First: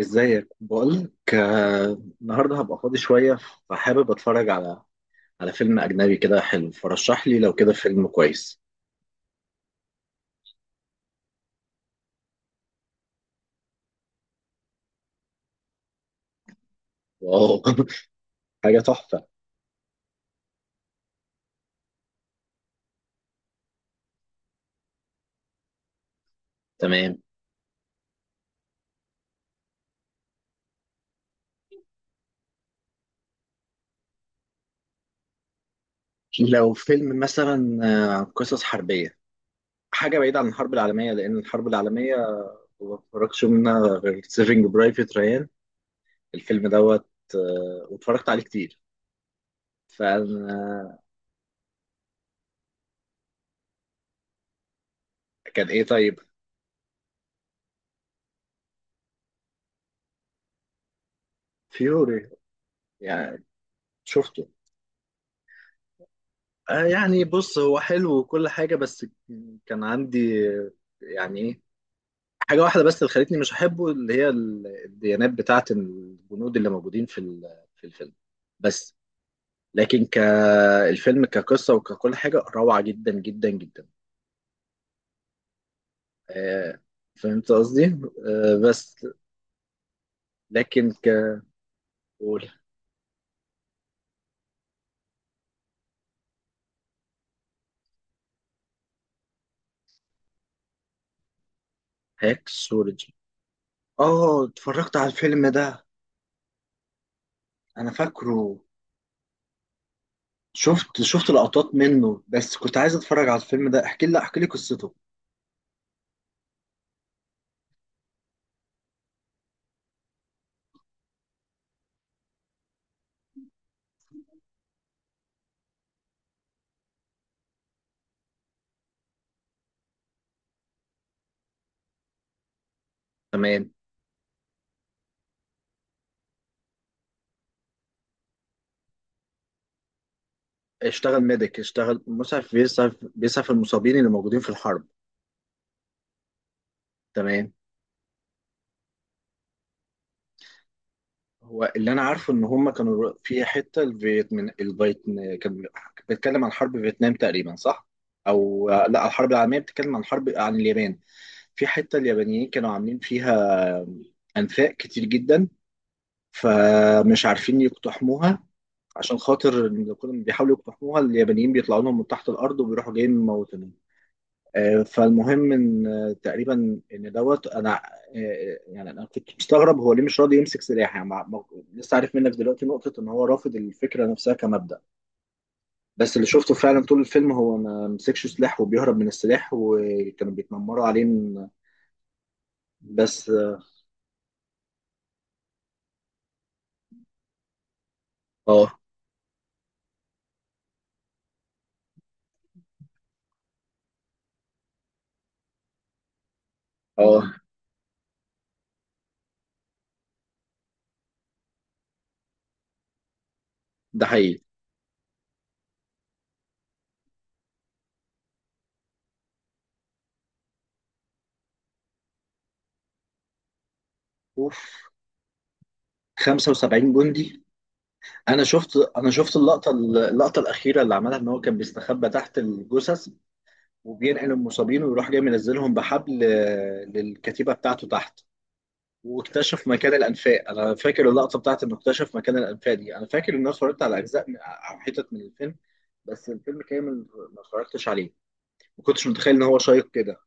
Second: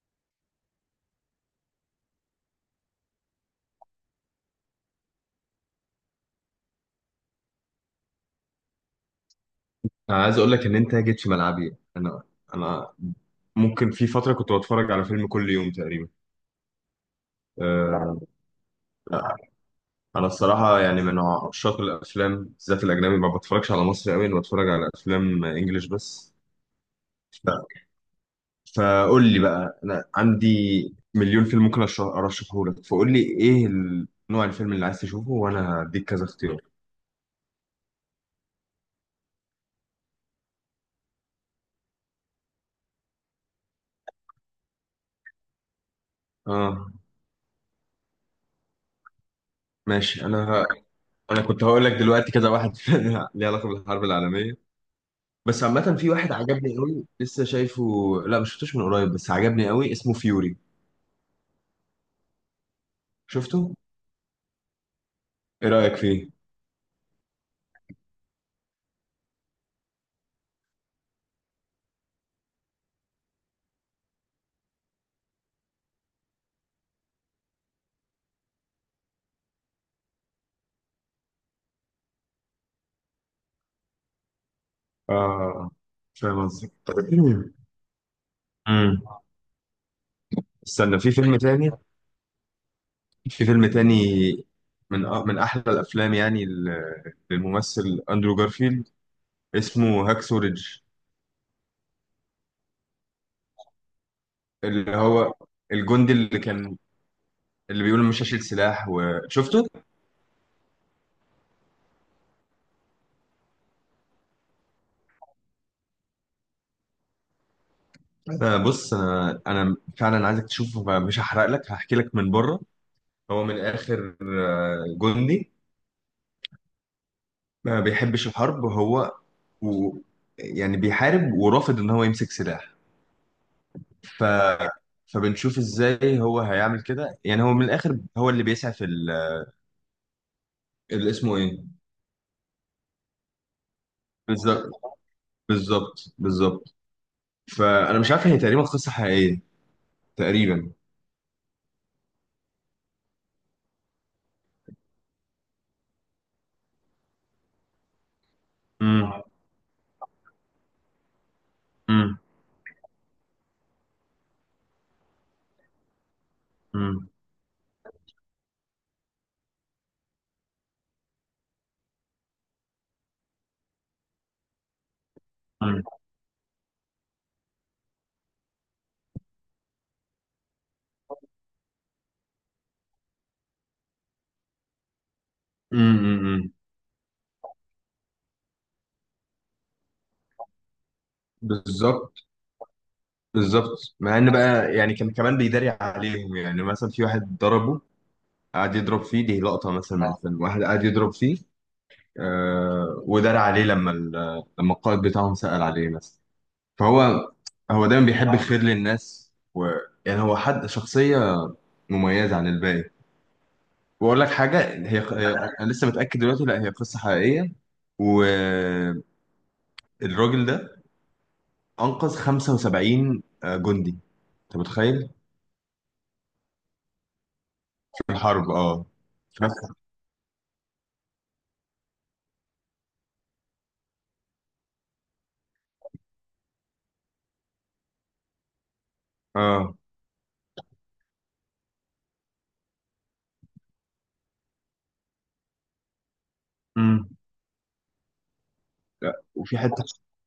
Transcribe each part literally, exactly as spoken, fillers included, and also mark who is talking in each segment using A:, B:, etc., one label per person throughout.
A: ازيك، بقولك آه، النهارده هبقى فاضي شوية، فحابب اتفرج على على فيلم أجنبي كده حلو. فرشح لي لو كده فيلم كويس.
B: انا عايز اقول لك ان انت جيت في ملعبي انا انا ممكن في فتره كنت بتفرج على فيلم كل يوم تقريبا.
A: واو
B: أه.
A: حاجة تحفة.
B: انا الصراحه يعني من عشاق الافلام، بالذات الاجنبي، ما بتفرجش على مصري قوي، انا بتفرج على افلام انجليش بس.
A: تمام.
B: ف- فقول لي بقى، انا عندي مليون فيلم ممكن أرش- ارشحه لك، فقول لي ايه ال- نوع الفيلم اللي عايز تشوفه وانا هديك كذا اختيار.
A: لو فيلم مثلا آه، قصص حربية، حاجة بعيدة عن الحرب العالمية، لأن الحرب العالمية ما اتفرجتش منها غير سيفنج برايفت ريان، الفيلم
B: اه
A: دوت. آه، واتفرجت عليه كتير.
B: ماشي. انا
A: فكان.
B: انا كنت هقول لك دلوقتي كذا واحد ليه علاقه بالحرب العالميه، بس
A: إيه
B: عامة في
A: طيب.
B: واحد عجبني قوي لسه شايفه. لا، ما شفتوش من قريب بس عجبني قوي، اسمه فيوري.
A: فيوري؟ يعني
B: شفته؟
A: شفته.
B: ايه رأيك فيه؟
A: آه، يعني بص، هو حلو وكل حاجة، بس كان عندي يعني ايه، حاجة واحدة بس اللي خلتني مش أحبه، اللي هي ال- الديانات بتاعة الجنود اللي موجودين في ال- في الفيلم. بس لكن كالفيلم كقصة وككل حاجة، روعة جدا جدا جدا.
B: اه، فاهم قصدك.
A: آه، فهمت قصدي؟ آه، بس
B: امم.
A: لكن
B: استنى، في فيلم
A: ك.
B: تاني. في فيلم تاني من أ- من احلى الافلام يعني ل- للممثل اندرو جارفيلد، اسمه هاكسو ريدج.
A: هاكسولوجي. اه اتفرجت
B: اللي
A: على
B: هو
A: الفيلم ده.
B: الجندي اللي كان اللي
A: انا
B: بيقول مش هشيل
A: فاكره.
B: سلاح وشفته.
A: شفت شفت لقطات منه، بس كنت عايز اتفرج على الفيلم ده. احكي لي احكي لي قصته.
B: انا بص، انا انا فعلا عايزك تشوفه، مش هحرق لك، هحكي لك من بره. هو من الآخر آه، جندي ما بيحبش الحرب. هو، و يعني بيحارب ورافض إن هو يمسك سلاح.
A: تمام.
B: ف... فبنشوف إزاي هو هيعمل كده. يعني هو من الآخر هو اللي بيسعى في ال... اللي
A: اشتغل
B: اسمه إيه،
A: ميديك، اشتغل مسعف، بيسعف بيسعف المصابين اللي موجودين في
B: بالظبط.
A: الحرب.
B: بالظبط بالظبط.
A: تمام.
B: فأنا مش عارف، هي تقريبا قصة حقيقية، تقريبا.
A: هو اللي انا عارفه ان هم كانوا في حته الفيتمن الفيتن كان بيتكلم عن حرب فيتنام تقريبا، صح؟ او لا،
B: امم
A: الحرب العالميه، بتتكلم عن حرب عن اليابان، في حته
B: امم.
A: اليابانيين كانوا عاملين فيها انفاق كتير جدا،
B: امم
A: فمش عارفين يقتحموها، عشان خاطر إن كل ما بيحاولوا يقتحموها اليابانيين بيطلعوا لهم من تحت الارض وبيروحوا جايين مموتينهم. آه، فالمهم ان آه، تقريبا ان دوت انا آه، يعني انا كنت مستغرب هو ليه مش راضي يمسك سلاح، يعني مع- مع- لسه عارف منك دلوقتي نقطة ان هو رافض الفكرة نفسها كمبدأ.
B: امم
A: بس اللي
B: امم.
A: شفته فعلا طول الفيلم هو ما مسكش سلاح، وبيهرب من السلاح، وكانوا بيتنمروا عليه إن-
B: بالظبط.
A: بس.
B: بالظبط مع ان بقى يعني كان كمان بيداري عليهم. يعني مثلا في واحد ضربه قعد
A: اه
B: يضرب فيه، دي لقطة مثلا من اه الفيلم، واحد قعد يضرب فيه. آه، ودار عليه لما ال- لما القائد بتاعهم سأل عليه مثلا. فهو
A: اه
B: هو دايما بيحب اه الخير للناس و يعني هو حد شخصية مميزة عن الباقي.
A: ده
B: وأقول لك
A: حقيقي.
B: حاجة، هي هي- أنا لسه متأكد دلوقتي، لا هي قصة حقيقية، والراجل ده أنقذ خمسة وسبعين جندي. أنت
A: اوف.
B: متخيل؟
A: 75 جندي.
B: في
A: انا
B: الحرب،
A: شفت
B: أه.
A: انا شفت
B: في
A: اللقطة،
B: نفس-
A: اللقطة الأخيرة اللي عملها، ان هو كان بيستخبى تحت الجثث وبينقل المصابين، ويروح جاي منزلهم بحبل آه، للكتيبه بتاعته تحت، واكتشف
B: اه.
A: مكان الانفاق. انا فاكر اللقطه بتاعت انه اكتشف مكان الانفاق دي، انا فاكر ان انا اتفرجت على اجزاء من- او حتت من الفيلم، بس الفيلم كامل
B: امم.
A: ما اتفرجتش عليه. ما كنتش
B: لا،
A: متخيل ان
B: وفي
A: هو
B: حته،
A: شيق كده.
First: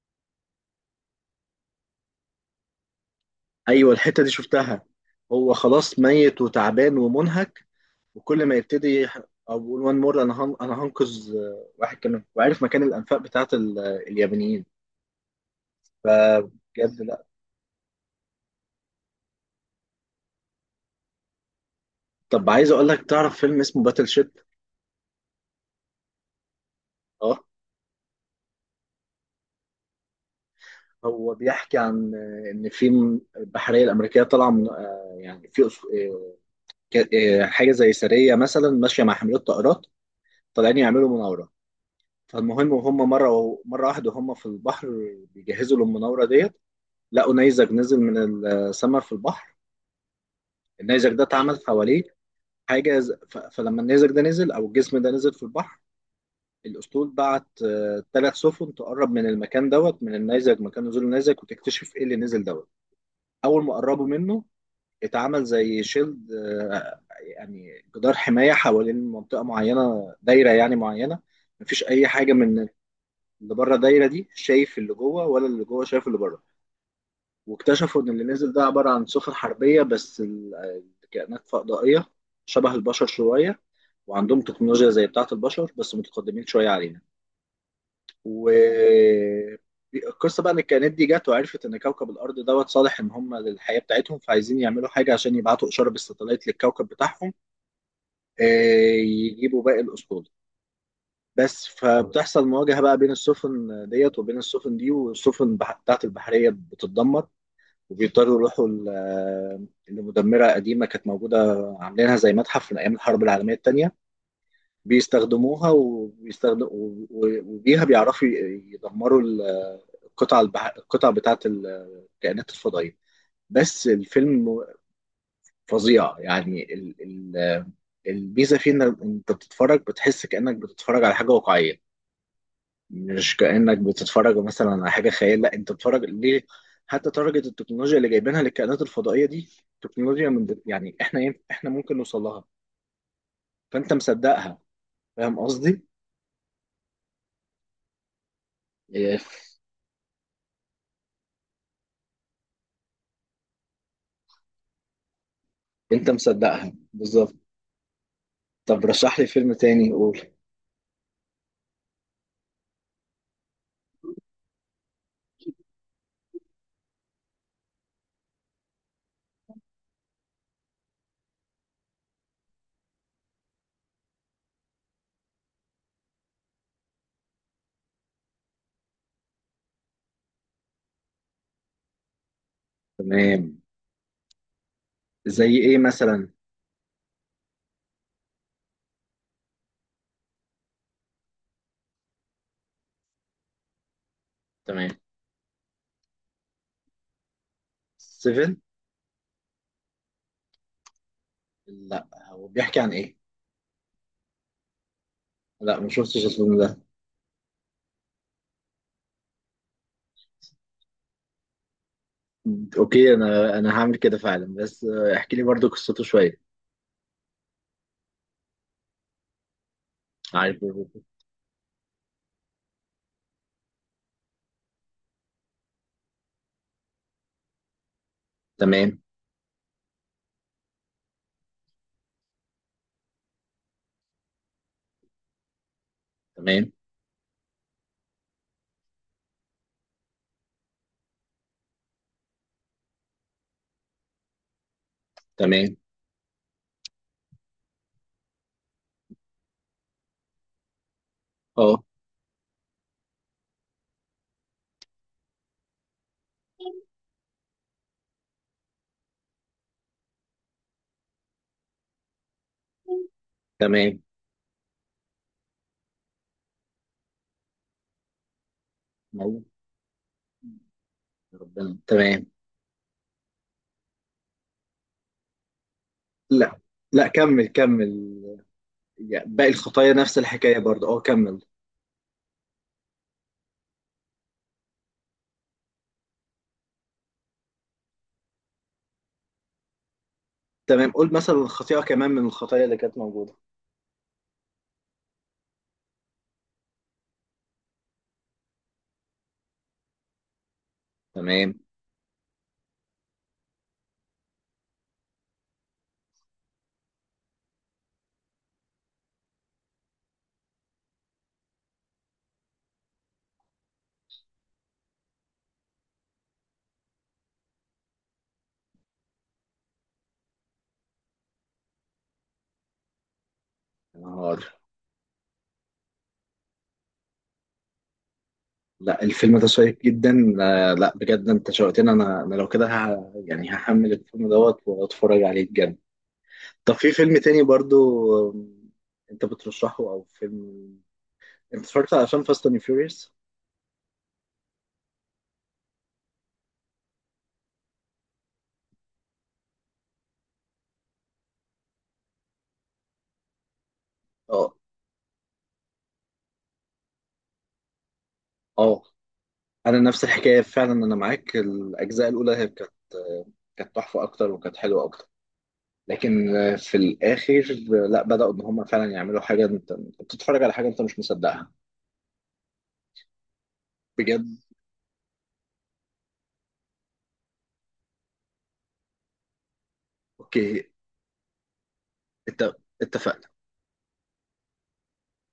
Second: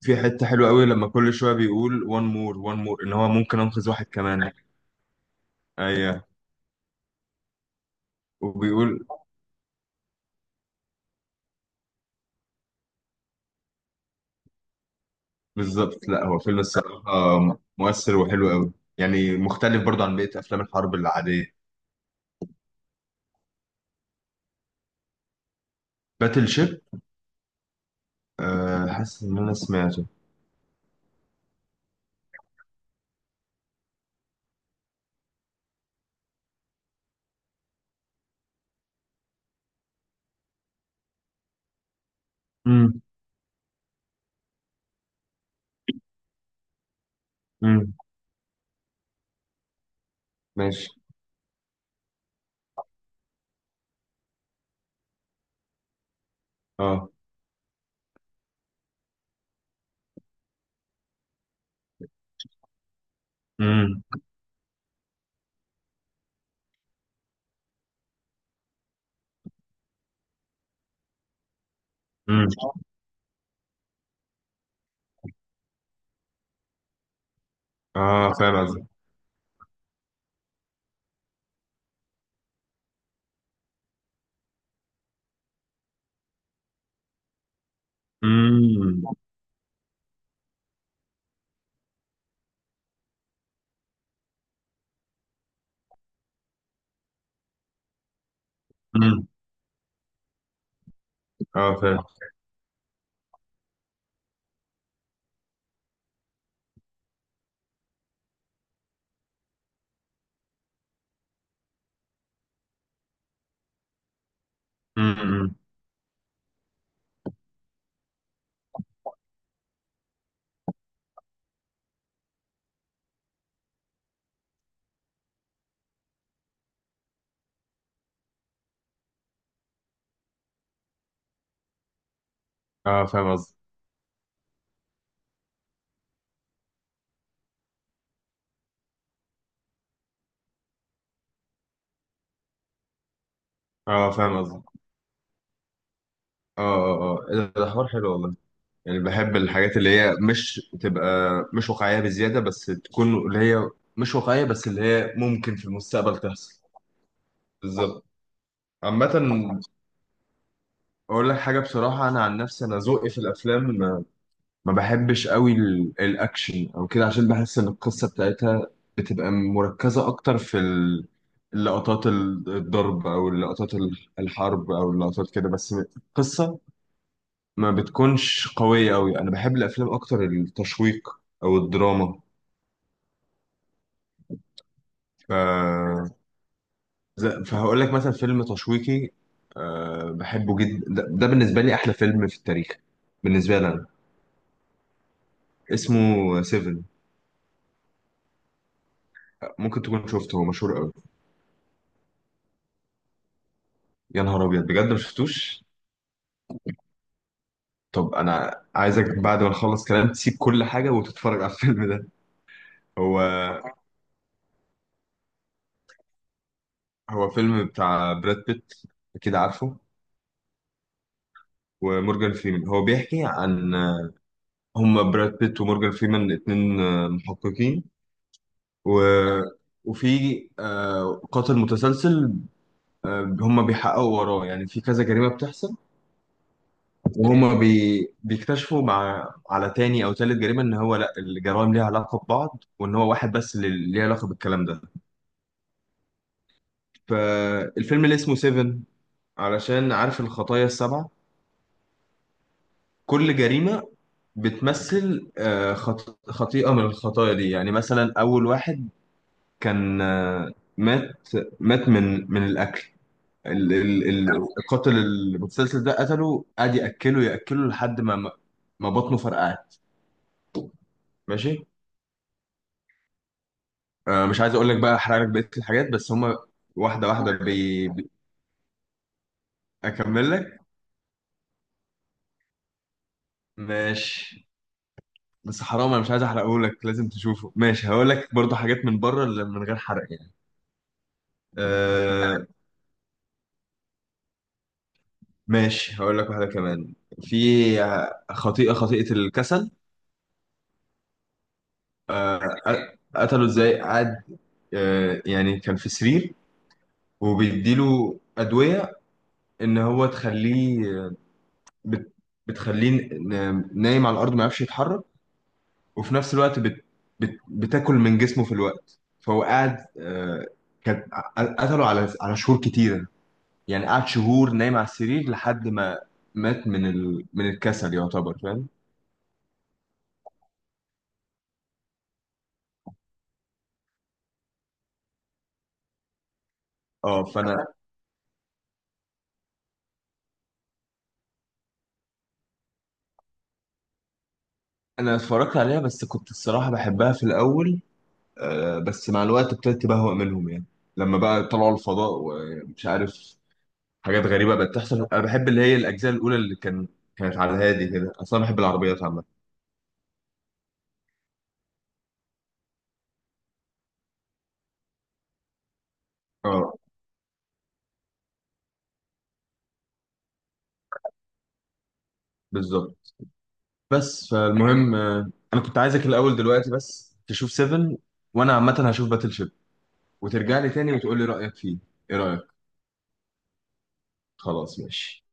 B: في حتة حلوة قوي لما كل شوية بيقول one more one more ان هو ممكن انقذ
A: ايوه
B: واحد
A: الحته دي
B: كمان.
A: شفتها. هو خلاص
B: ايوه.
A: ميت وتعبان ومنهك، وكل ما يبتدي
B: وبيقول
A: يح- او بيقول وان مور، انا هن... انا هنقذ آه، واحد كمان، وعارف مكان الانفاق بتاعت ال... اليابانيين.
B: بالظبط. لا هو فيلم
A: فبجد.
B: الصراحة مؤثر وحلو قوي، يعني مختلف برضو عن بقية افلام الحرب العادية.
A: طب عايز اقول لك، تعرف فيلم اسمه باتل شيب؟
B: باتل شيب.
A: اه.
B: أه، حاسس ان انا سمعته.
A: هو بيحكي عن آه، ان في م- البحريه الامريكيه طالعه من آه، يعني في أس- آه، ك- آه، حاجه زي سريه مثلا ماشيه مع حاملات طائرات، طالعين يعملوا مناوره. فالمهم وهم
B: امم
A: مره مره واحده هم في البحر، بيجهزوا للمناوره ديت، لقوا نيزك
B: امم.
A: نزل من السماء في البحر.
B: ماشي.
A: النيزك ده اتعمل حواليه حاجه ز- ف- فلما النيزك ده نزل، او الجسم ده نزل في البحر، الأسطول
B: اه.
A: بعت ثلاث سفن تقرب من المكان دوت، من النيزك، مكان نزول النيزك، وتكتشف إيه اللي نزل دوت. أول ما
B: امم
A: قربوا منه اتعمل زي شيلد، آه، يعني جدار حماية حوالين منطقة معينة، دايرة يعني معينة، مفيش أي حاجة
B: امم.
A: من اللي بره الدايرة دي شايف اللي جوه، ولا اللي جوه شايف اللي بره. واكتشفوا إن اللي
B: اه،
A: نزل
B: فاهم
A: ده
B: قصدي.
A: عبارة عن سفن حربية، بس ال- الكائنات فضائية، شبه البشر شوية، وعندهم تكنولوجيا زي بتاعة البشر بس متقدمين شوية علينا.
B: امم
A: والقصه بقى ان الكائنات دي جت وعرفت ان كوكب الارض دوت صالح ان هم للحياه بتاعتهم، فعايزين يعملوا حاجه عشان يبعتوا اشاره بالستلايت للكوكب بتاعهم، آه،
B: امم.
A: يجيبوا باقي الاسطول. بس
B: اه فاهم.
A: فبتحصل مواجهه بقى بين السفن ديت وبين السفن دي، والسفن بح- بتاعت البحريه بتتدمر، وبيضطروا يروحوا ل- لمدمره قديمه كانت موجوده، عاملينها زي متحف، من ايام الحرب العالميه الثانيه،
B: امم.
A: بيستخدموها، وبيستخدم و- و- وبيها بيعرفوا ي- يدمروا ال- القطع البح... القطع بتاعة الكائنات الفضائية. بس الفيلم فظيع، يعني ال... ال... الميزة فيه انك انت بتتفرج، بتحس كأنك بتتفرج على حاجة واقعية،
B: اه فاهم
A: مش
B: قصدي.
A: كأنك بتتفرج مثلا على حاجة خيال، لا، انت بتتفرج ليه. حتى درجة التكنولوجيا اللي جايبينها للكائنات الفضائية دي، تكنولوجيا من يعني احنا إيه، احنا ممكن نوصل لها، فانت
B: اه فاهم قصدي.
A: مصدقها.
B: اه
A: فاهم قصدي؟
B: اه اه، إيه ده، ده حوار حلو والله. يعني
A: إيه.
B: بحب الحاجات اللي هي مش تبقى مش واقعية بزيادة، بس تكون اللي هي مش واقعية بس اللي هي ممكن في
A: انت
B: المستقبل تحصل.
A: مصدقها بالظبط.
B: بالظبط.
A: طب
B: عامة،
A: رشح لي فيلم تاني، قول.
B: أقول لك حاجة بصراحة، أنا عن نفسي أنا ذوقي في الأفلام ما ما بحبش قوي ال- الأكشن أو كده، عشان بحس إن القصة بتاعتها بتبقى مركزة أكتر في ال- اللقطات ال- الضرب أو اللقطات ال- الحرب أو اللقطات كده بس. القصة ما بتكونش قوية أوي. أنا بحب الأفلام أكتر التشويق أو الدراما.
A: تمام.
B: ف...
A: زي ايه مثلا؟
B: ز- فهقول لك مثلا فيلم تشويقي أه بحبه جدا، ده, ده بالنسبة لي أحلى فيلم في التاريخ، بالنسبة لي أنا.
A: تمام.
B: اسمه سيفن.
A: سيفن؟
B: ممكن تكون شفته، هو مشهور قوي.
A: لا، هو بيحكي عن ايه؟
B: يا نهار أبيض، بجد ما شفتوش.
A: لا، ما شفتش الفيلم ده.
B: طب أنا عايزك بعد ما نخلص كلام تسيب كل حاجة وتتفرج على الفيلم ده.
A: اوكي،
B: هو
A: انا انا هعمل كده فعلا، بس آه، احكي لي برضو قصته شويه.
B: هو فيلم بتاع براد بيت، أكيد عارفه.
A: عارف.
B: ومورجان فريمان. هو بيحكي عن هما براد بيت ومورجان فريمان اتنين آه، محققين، و
A: تمام.
B: وفي آه، قاتل متسلسل، آه، هم بيحققوا وراه يعني في كذا جريمة بتحصل.
A: تمام.
B: وهم بي... بيكتشفوا مع على تاني أو تالت جريمة إن هو لأ الجرائم ليها علاقة ببعض، وإن هو واحد بس اللي ليه علاقة بالكلام ده.
A: تمام.
B: فالفيلم اللي اسمه سيفن، علشان عارف الخطايا السبعة،
A: اه.
B: كل جريمة بتمثل آه، خط... خطيئة من الخطايا دي. يعني مثلا أول واحد كان آه، مات مات من من الأكل. ال
A: تمام.
B: ال ال- القاتل المتسلسل ده قتله، قعد ياكله ياكله لحد ما ما ما بطنه
A: موت.
B: فرقعت. ماشي.
A: ربنا. تمام.
B: آه، مش عايز اقول لك بقى احرق لك بقيه الحاجات، بس هما
A: لا. لا،
B: واحده واحده
A: كمل
B: بي...
A: كمل،
B: بي...
A: يعني باقي الخطايا نفس
B: اكمل
A: الحكايه
B: لك
A: برضه، اه كمل.
B: ماشي. بس حرام، انا مش عايز احرقه لك، لازم تشوفه. ماشي، هقول لك برضه حاجات من بره، اللي من غير حرق يعني.
A: تمام. قول مثلا الخطيئه كمان من
B: آه
A: الخطايا اللي كانت موجوده.
B: ماشي، هقول لك واحده كمان. في خطيئه خطيئه الكسل.
A: تمام.
B: آه، قتله ازاي. قعد، آه يعني كان في سرير وبيديله ادويه ان هو تخليه بت... بتخليه ن- نايم على الارض ما يعرفش يتحرك. وفي نفس الوقت بت... بت... بتاكل من جسمه في الوقت. فهو قاعد، آه، كان قتله على على شهور كتيره. يعني
A: يا
B: قعد
A: نهار.
B: شهور نايم على السرير لحد ما مات من ال... من الكسل يعتبر، فاهم.
A: لا، الفيلم ده شيق جدا. آه، لا بجد، انت شوقتني. انا انا لو كده ه... يعني هحمل الفيلم دوت واتفرج عليه بجد. طب في فيلم
B: اه،
A: تاني
B: فانا
A: برضو، آم، انت بترشحه، او فيلم انت اتفرجت على افلام فاست اند فيوريوس؟
B: انا اتفرجت عليها بس كنت الصراحه بحبها في الاول، آه، بس مع الوقت ابتديت بهوأ منهم. يعني لما بقى طلعوا الفضاء ومش عارف، حاجات
A: اه.
B: غريبه بقت تحصل. انا بحب اللي هي الاجزاء الاولى اللي كان كانت على الهادي كده، اصلا أنا بحب
A: اه،
B: العربيات عامه.
A: انا نفس الحكايه فعلا، انا معاك، الاجزاء الاولى هي كانت آه، كانت تحفه اكتر وكانت حلوه اكتر، لكن آه،
B: اه.
A: في الاخر آه، لا بداوا ان هم فعلا يعملوا حاجه انت أنت بتتفرج على حاجه انت مش مصدقها.
B: بالظبط.
A: بجد.
B: بس فالمهم آه، انا كنت عايزك الاول دلوقتي بس تشوف سيفن. وانا عامه هشوف باتل شيب. وترجع
A: اوكي.
B: لي تاني وتقول لي رايك فيه، ايه رايك.
A: انت. اتفقنا.
B: خلاص ماشي.